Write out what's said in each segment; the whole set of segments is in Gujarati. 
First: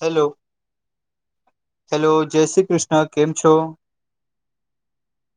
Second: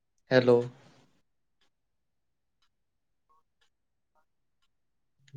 હેલો હેલો જય શ્રી કૃષ્ણ કેમ છો?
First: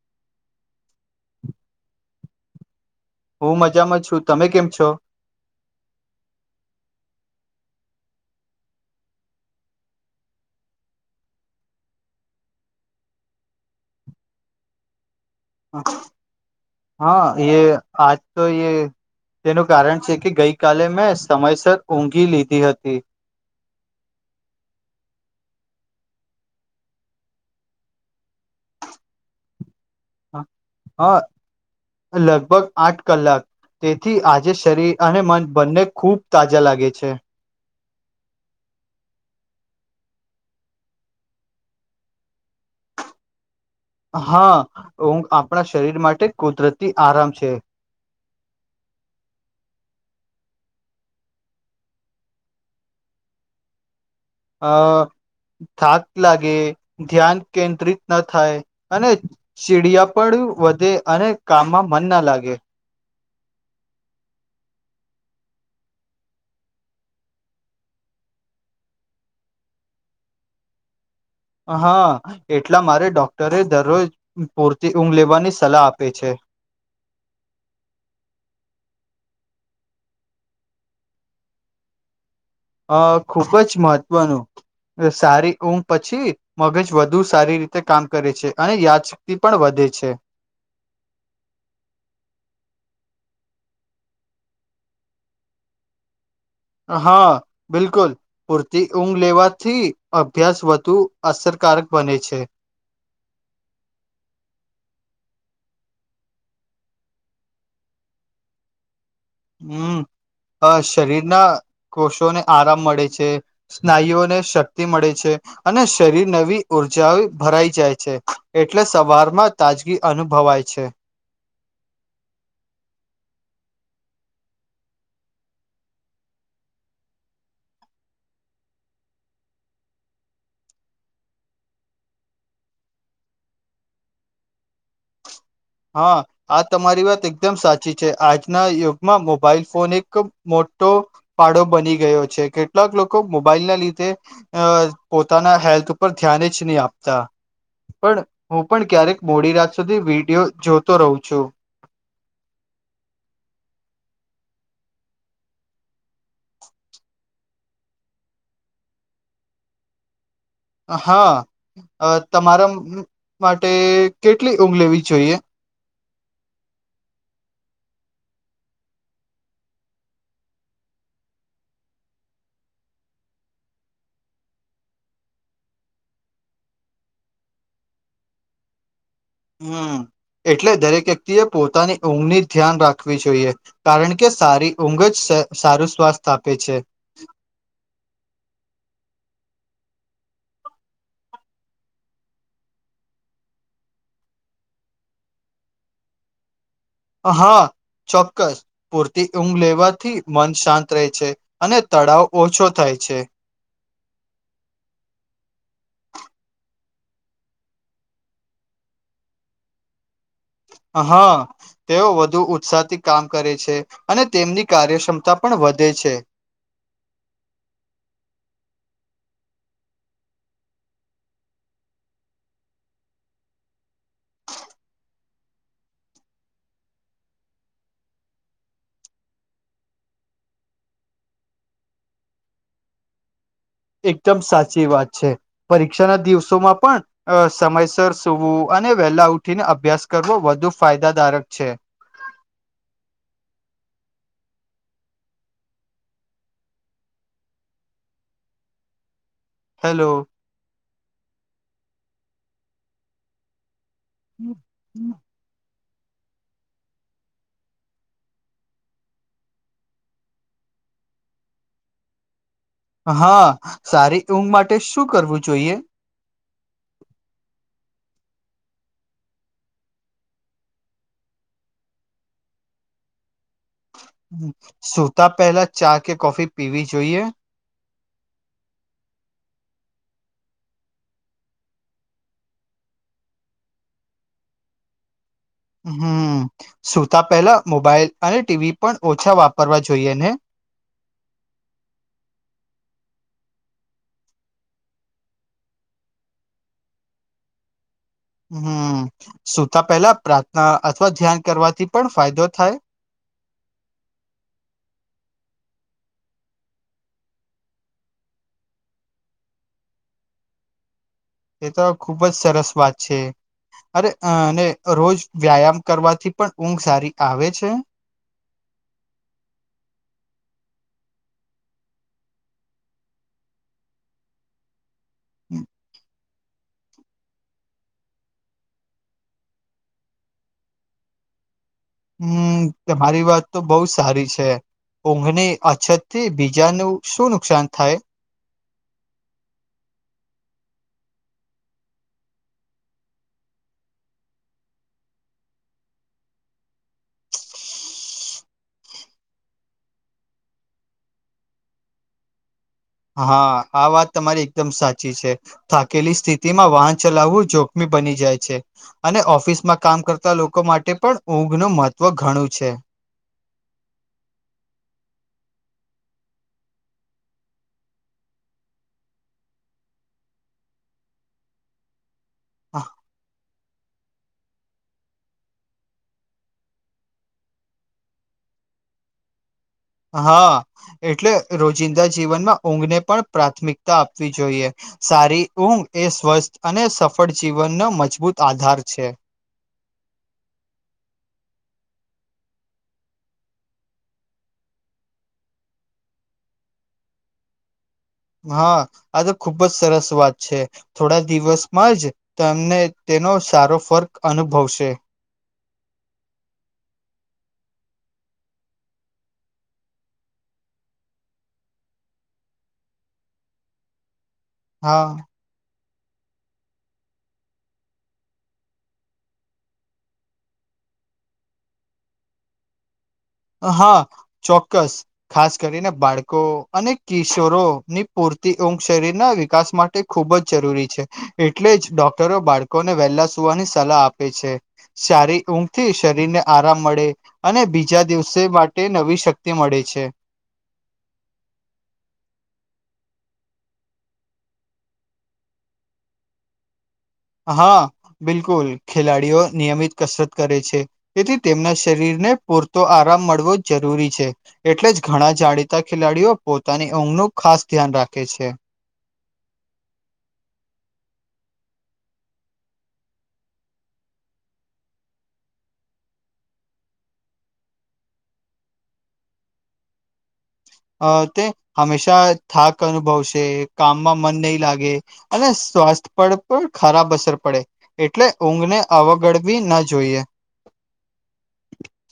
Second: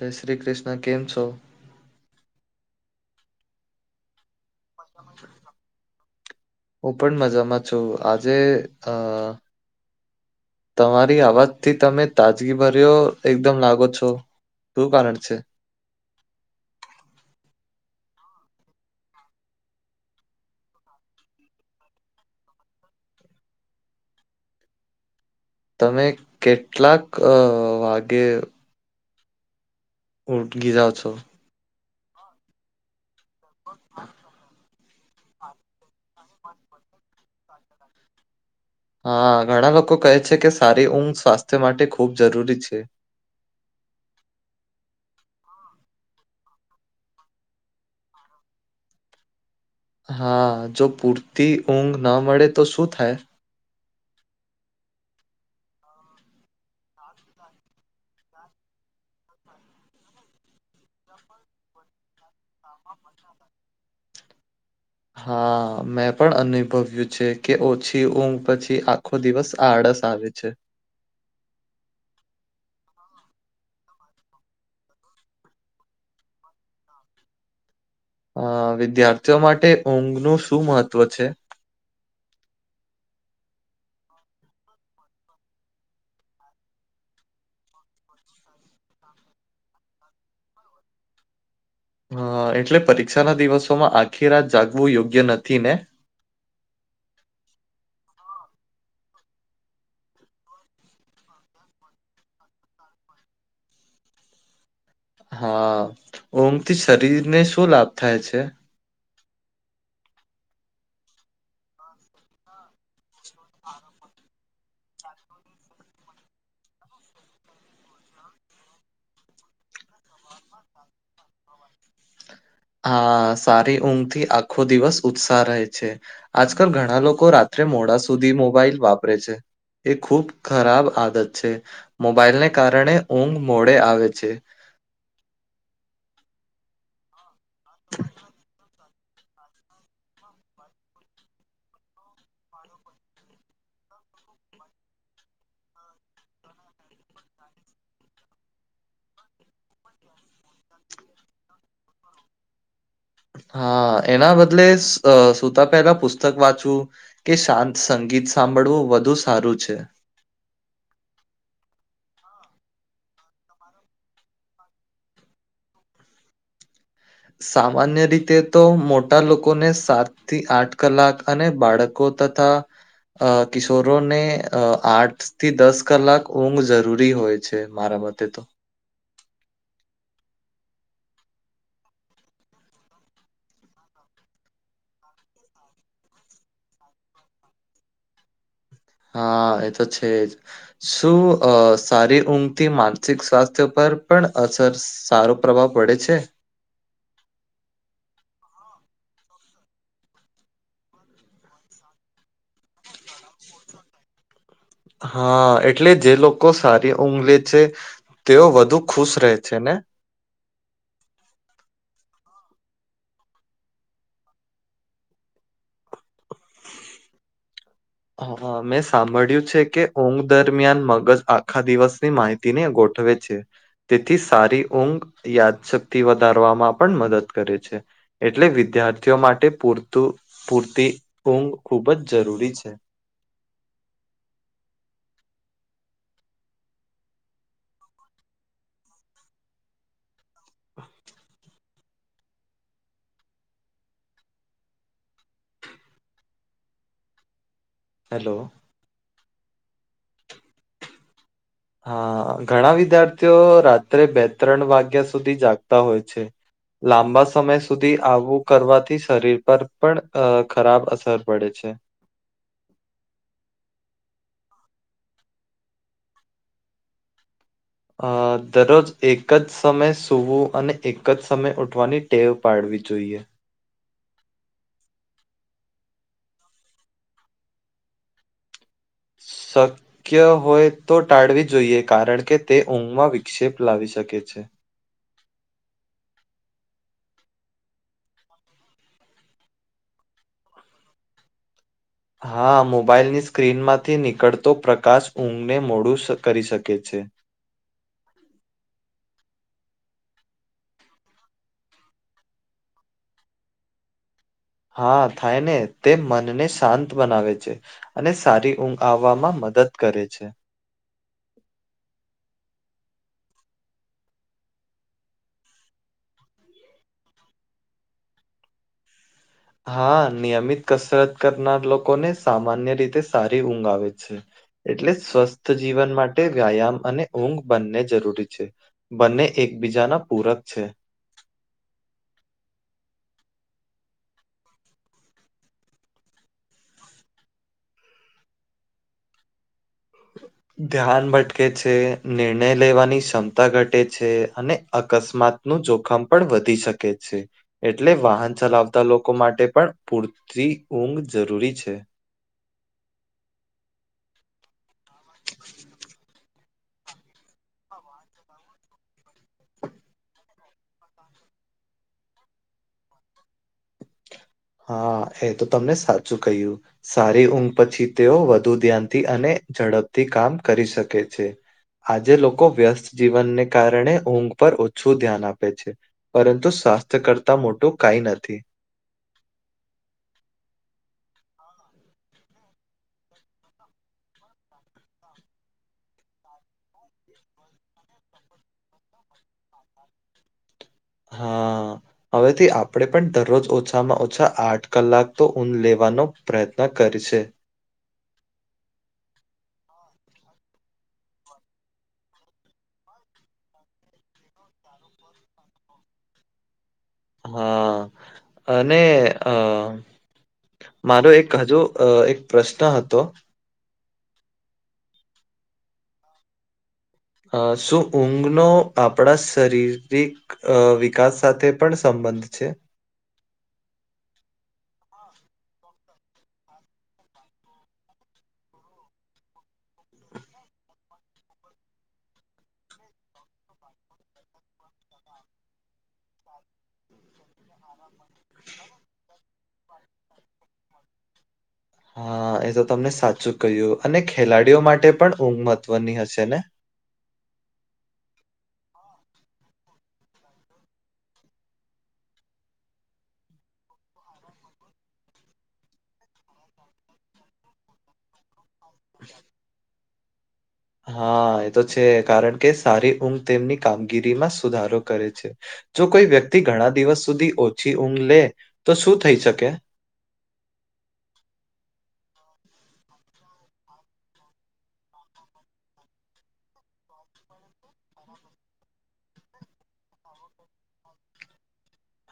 જય શ્રી કૃષ્ણ કેમ છો? હું મજામાં છું તમે કેમ છો? હું પણ મજામાં છું, આજે અ તમારી અવાજથી તમે તાજગી ભર્યો એકદમ લાગો છો. શું કારણ છે? હા એ આજ તો એ તેનું કારણ છે કે ગઈ કલે મેં સમયસર ઊઘી લીધી હતી. તમે કેટલાક વાગે ઉટગીજા છો હા લગભગ આઠ કલાક તેથી આજે શરીર અને મને બંને ખુબ તાજા લાગે છે. હા ઘણા લોકો કહે છે કે સારી ઊંઘ સ્વાસ્થ્ય માટે ખૂબ જરૂરી છે. હા આપણા શરીર માટે કુદરતી આરામ છે. હા જો પૂરતી ઊંઘ ના મળે તો શું થાય? અ થાક લાગે, ધ્યાન કેન્દ્રિત ન થાય, અને સીડિયા પણ વધે અને કામમાં મન ના લાગે. હા મેં પણ અનુભવ્યું છે કે ઓછી ઊંઘ પછી આ ખો દિવસ આળસ આવે છે. હા એટલા મારે ડોક્ટરે દરરોજ પૂરતી ઊંઘ લેવાની સલાહ આપે છે. અ વિદ્યાર્થીઓ માટે ઊંઘ નું શું મહત્વ છે? અ ખુબ જ મહત્વનું સારી ઉમ પછી મગજ વધુ સારી રીતે કામ કરે છે, અને યાદ સ ક્તિ પણ વધે છે. હ એટલે પરીક્ષા ના દિવસોમાં આખી રાત જાગવું યોગ્ય નથી ને? હા બિલકુલ પૂરતી ઊંઘ લેવાથી અભ્યાસ વધુ અસરકારક બને છે. હા ઊંઘ થી શરીર ને શું લાભ થાય છે? હમ શરીરના કોષોને આરામ મળે છે. સ્નાયુઓને શક્તિ મળે છે. અને શરીર નવી ઉર્જા ભરાઈ જાય છે, એટલે સવારમાં તાજગી અનુભવાય છે. હા સારી ઊંઘથી આખો દિવસ ઉત્સાહ રહે છે. આજકાલ ઘણા લોકો રાત્રે મોડા સુધી મોબાઈલ વાપરે છે. એ ખૂબ ખરાબ આદત છે મોબાઈલને કારણે ઊંઘ મોડે આવે છે. હા આ તમારી વાત એકદમ સાચી છે આજના યુગ ગ મા મોબાઈલ ફોન એક મોટો પાડો બની ગયો છે કેટલાક લોકો મોબાઈલ ના લીધે અ પોતાના હેલ્થ ઉપર ધ્યાન જ નહી આપતા. પણ હું પણ ક્યારેક મોડી રાત સુધી વિડીયો જોતો રહું છું. હા એના બદલે આ સુતા પહેલા પુસ્તક વાંચવું કે શાંત સંગીત સાંભળવું વધુ સારું છે. હા તમારા મા માટે કેટલી ઊંઘ લેવી જોઈએ. સામાન્ય રીતે તો મોટા લોકોને સાત થી આઠ કલાક અને બાળકો તથા અ કિશોરોને અ આર્ટ થી દસ કલાક ઊંઘ જરૂરી હોય છે મારા મતે તો. હમ્મ એટલે દરેક વ્યક્તિ એ પોતાની ઊંઘની ધ્યાન રાખવી જોઈએ. કારણ કે સારી ઊંઘ જ સા સારું સ્વાસ્થ આપે છે. હા એતો છે જ. શું આ સારી ઊંઘથી માનસિક સ્વાસ્થ્ય પર પણ અસર સારો પ્રભાવ પડે છે. હા ચોક્કસ. પૂરતી ઊંઘ લેવાથી મન શાંત રહે છે અને તનાવ ઓછો થાય છે. હા એટલે જે લોકો સારી ઊંઘ લે છે. તેઓ વધુ ખુશ રહે છે ને. હા. તેઓ વધુ ઉત્સાહ થી કામ કરે છે અને તેમની કાર્યક્ષમતા પણ વધે છે. હ હા મેં સાંભળ્યું છે કે ઊંઘ દરમિયાન મગજ આખા દિવસની માહિતી તી ને ગોઠવે છે. તેથી સારી ઊંઘ યાદશક્તિ વધારવામાં પણ મદદ કરે છે. એટલે વિદ્યાર્થીઓ માટે પૂરતું પૂરતી ઊંઘ ખૂબ જ જરૂરી છે. એકદમ સાચી વાત છે. પરીક્ષા ના દિવસોમાં પણ સમયસર સુવવું અને વહેલા ઉઠીને અભ્યાસ કરવો વધુ ફાયદાદારક છે. હેલો. હેલો. હા ઘણા વિદ્યાર્થીઓ રાત્રે બે ત્રણ વાગ્યા સુધી જાગતા હોય છે. લાંબા સમય સુધી આવું કરવાથી શરીર પર પણ અ ખરાબ અસર પડે છે. હા સારી એં માટે શું કરવું જોઈએ. અ દરરોજ એક જ સમય સૂવું અને એક જ સમય ઉઠવાની ટેવ પાડવી જોઈએ. સુતા પહેલા ચા કે કોફી પીવી જોઈએ. સત શક્ય હોય તો ટાળવી જોઈએ કારણ કે તે ઊંઘમાં વિક્ષેપ લાવી શકે છે. હમ્મ સુતા પહેલા મોબાઈલ અને ટીવી પણ ઓછા વાપરવા જોઈએ ને. હા મોબાઈલની સ્ક્રીન માંથી નીકળતો પ્રકાશ ઊંઘને મોડું કરી શકે છે. હમ્મ સુતા પેલા પ્રાર્થના અથવા ધ્યાન કરવાથી પણ ફાયદો થાય. હા થાય ને તે મનને શાંત બનાવે છે. અને સારી ઊંઘ આવવામાં મદદ કરે છે. એ તો ખુબ જ સરસ વાત છે. અરે અ અને રોજ વ્યાયામ કરવાથી પણ ઊંઘ સારી આવે છે. હા નિયમિત કસરત કરનાર લોકોને સામાન્ય રીતે સારી ઊંઘ આવે છે. એટલે સ્વસ્થ જીવન માટ માટે વ્યાયામ અને ઊંઘ બંને જરૂરી છે બંને એકબીજાના પૂરક છે. હમ્મ તમારી વાત તો બહુ સારી છે. ઊંઘની અછત થી બીજાનું શું નુકસાન થાય હ ધ્યાન ભટકે છે નિર્ણય લેવાની ક્ષમતા ઘટે છે અને અકસ્માત નું જોખમ પણ વધી શકે છે એટલે વાહન ચલાવતા લોકો માટે પણ પૂરતી ઊંઘ જરૂરી છે હા આ વાત તમારી એકદમ સાચી છે થાકેલી સ્થિતિ તેમાં વાહન ચલાવવું જોખમી બની જાય છે અને ઓફિસમાં કામ કરતા લોકો માટે પણ ઊંઘ ન મહત્વ ઘણું છે હા એ તો તમને સાચું કહ્યું સારી ઊંઘ પછી તેઓ વધુ ધ્યાનથી અને ઝડપથી કામ કરી શકે છે. આજે લોકો વ્યસ્ત જીવનને કારણે ઊંઘ પર ઓછું ધ્યાન આપે છે પરંતુ સ્વાસ્થ્ય કરતા મોટું કઈ નથી. હા એટલે રોજિંદા જીવનમાં ઊંઘને પણ પ્રાથમિકતા આપવી જોઈએ. સારી ઊંઘ એ સ્વસ્થ અને સફળ જીવનનો મજબૂત આધાર છે હા હવેથી આપણેે પણ દરરોજ ઓછામાં ઓછા આઠ કલાક તો ઊંધ લેવાનો પ્રયત્ન કર છે હા આ તો ખુબ જ સરસ વાત છે થોડા દિવસમાં જ તમને તેનો સારો ફર્ક અનુભવશે હા અને અ મારો એક હજુ એક પ્રશ્ન હતો. હા અ શું ઊંઘનો આપણા શરીરિક અ વિકાસ સાથે પણ સંબંધ છે. હા ચોક્કસ ખાસ કરીને બાળકો અને કિશોરો ની પૂરતી ઘ શરીર ના વિકાસ માટે ખુબ જ જરૂરી છે એટલે જ ડોક્ટરો બાળકોને વહેલા સુવાની સલાહ આપે છે. સારી ઊંઘ થી શરીર ને આરામ મળે અને બીજા દિવસે માટે નવી શક્તિ મળે છે. હા એ તો તમને સાચું કહ્યું અને ખેલાડીઓ માટે પણ ઊંઘ મહત્વની હશે ને હા બિલકુલ ખેલાડીઓ નિયમિત કસરત કરે છે. તેથી તેમના શરીરને પૂરતો આરામ મળવો જરૂરી છે. એટલે જ ઘણા જાણીતા ખેલાડીઓ પોતાની ઊંઘનું ખાસ ધ્યાન રાખે છે. હા એ તો છે કારણ કે સારી ઊંઘ તેમની કામગીરીમાં સુધારો કરે છે. જો કોઈ વ્યક્તિ ઘણા દિવસ સુધી ઓછી ઊંઘ લે તો શું થઈ શકે અ તે હંમેશા થાક અનુભવશે કામમાં મન નહીં લાગે અને સ્વાસ્થ્ય પર પણ ખરાબ અસર પડે એટલે ઊંઘ ને અવગડવી ના જોઈએ.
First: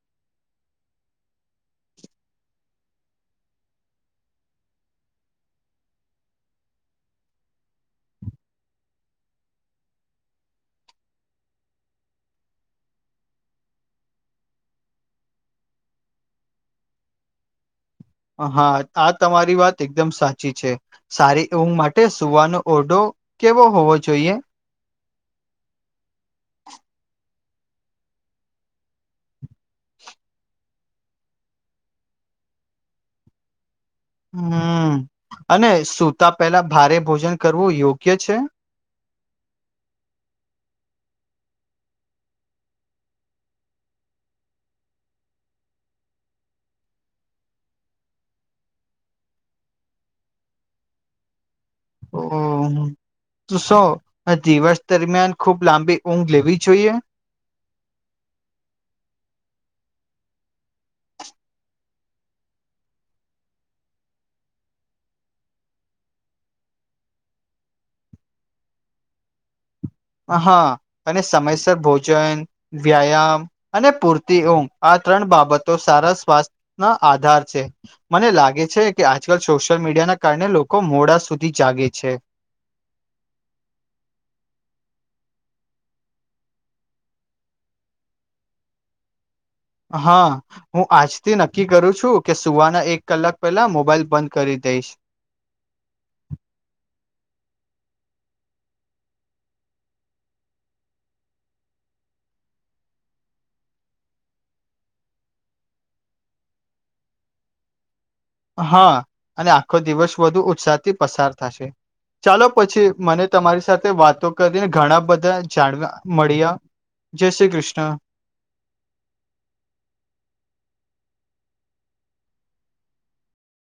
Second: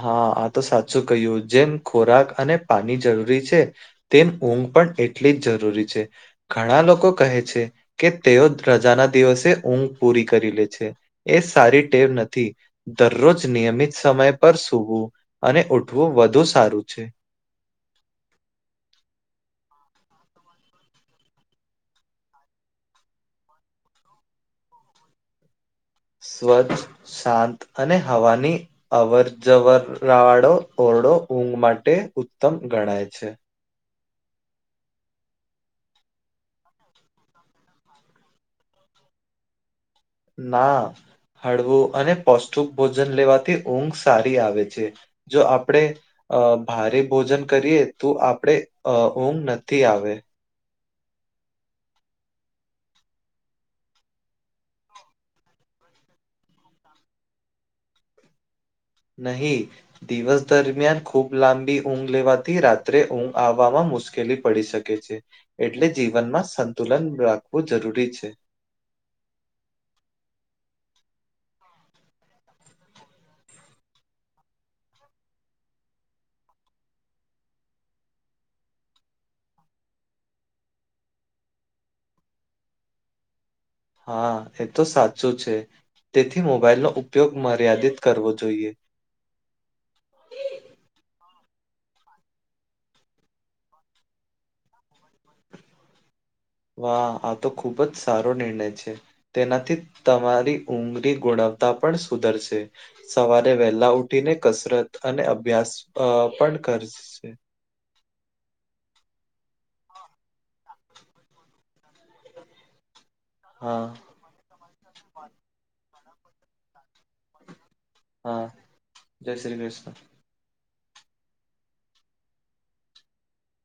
હા આ તો સાચું કહ્યું જેમ ખોરાક અને પાણી જરૂરી છે. તેમ ઊંઘ પણ એટલી જ જરૂરી છે. ઘણા લોકો કહે છે કે તેઓ રજાના દિવસે ઊંઘ પૂરી કરી લે છે. એ સારી ટેવ નથી દરરોજ નિયમિત સમય પર સૂવું અને ઉઠવું વધુ સારું છે. હા આ તમારી વાત એકદમ સાચી છે. સારી ઊંઘ માટે સુવાનો ઓરઢો કેવો હોવો જોઈએ. સ્વચ્છ શાંત અને હવાની અવર જવર વાળો ઓરડો ઊંઘ માટે ઉત્તમ ગણાય છે. હમ અને સ સુતા પેલા ભારે ભોજન કરવું યોગ્ય છે. ના હળવું અને પૌષ્ટિક ભોજન લેવાથી ઊંઘ સારી આવે છે. જો આપણેે અ ભારે ભોજન કરીએ તો આપણેે અ ઊંઘ નથી આવે ઓ તો સો દિવસ દરમિયાન ખુબ લાંબી ઊંઘ લેવી જોઈએ. નહી દિવસ દરમિયાન ખૂબ લાંબી ઊંઘ લેવાથી રાત્રે ઊંઘ આવવામાં મુશ્કેલી પડી શકે કે છે એટલે જીવનમાં સંતુલન રાખવું જરૂરી છે. હા અને સમયસર ભોજન વ્યાયામ અને પૂરતી ઉઘ આ ત્રણ બાબતો સારા સ્વાસ્થ્ય ના આધાર છે. મને લાગે છે કે આજકાલ સોશિયલ મીડિયા ના કારણે લોકો મોડા સુધી જાગે છે. હા એ તો સાચું છે તેથી મોબાઈલનો ઉપયોગ મર્યાદિત કરવો જોઈએ. હા હું આજથી નક્કી કરું છું કે સુવાના એક કલાક પહેલા મોબાઈલ બંધ કરી દઈશ. વાહ આ તો ખુબ જ સારો નિર્ણય છે. તેનાથી તમારી ઊઘરી ગુણવત્તા પણ સુધરશે સવારે વહેલા ઉઠીને કસરત અને અભ્યાસ અ પણ કરશે. હા અને આખો દિવસ વધુ ઉત્સાહ થી પસાર થશે ચાલો પછી મને તમારી હા સાથે વાતો કરીને ઘણા બધા જાણવા મળ્યા જય શ્રી કૃષ્ણ. હા જય શ્રી કૃષ્ણ.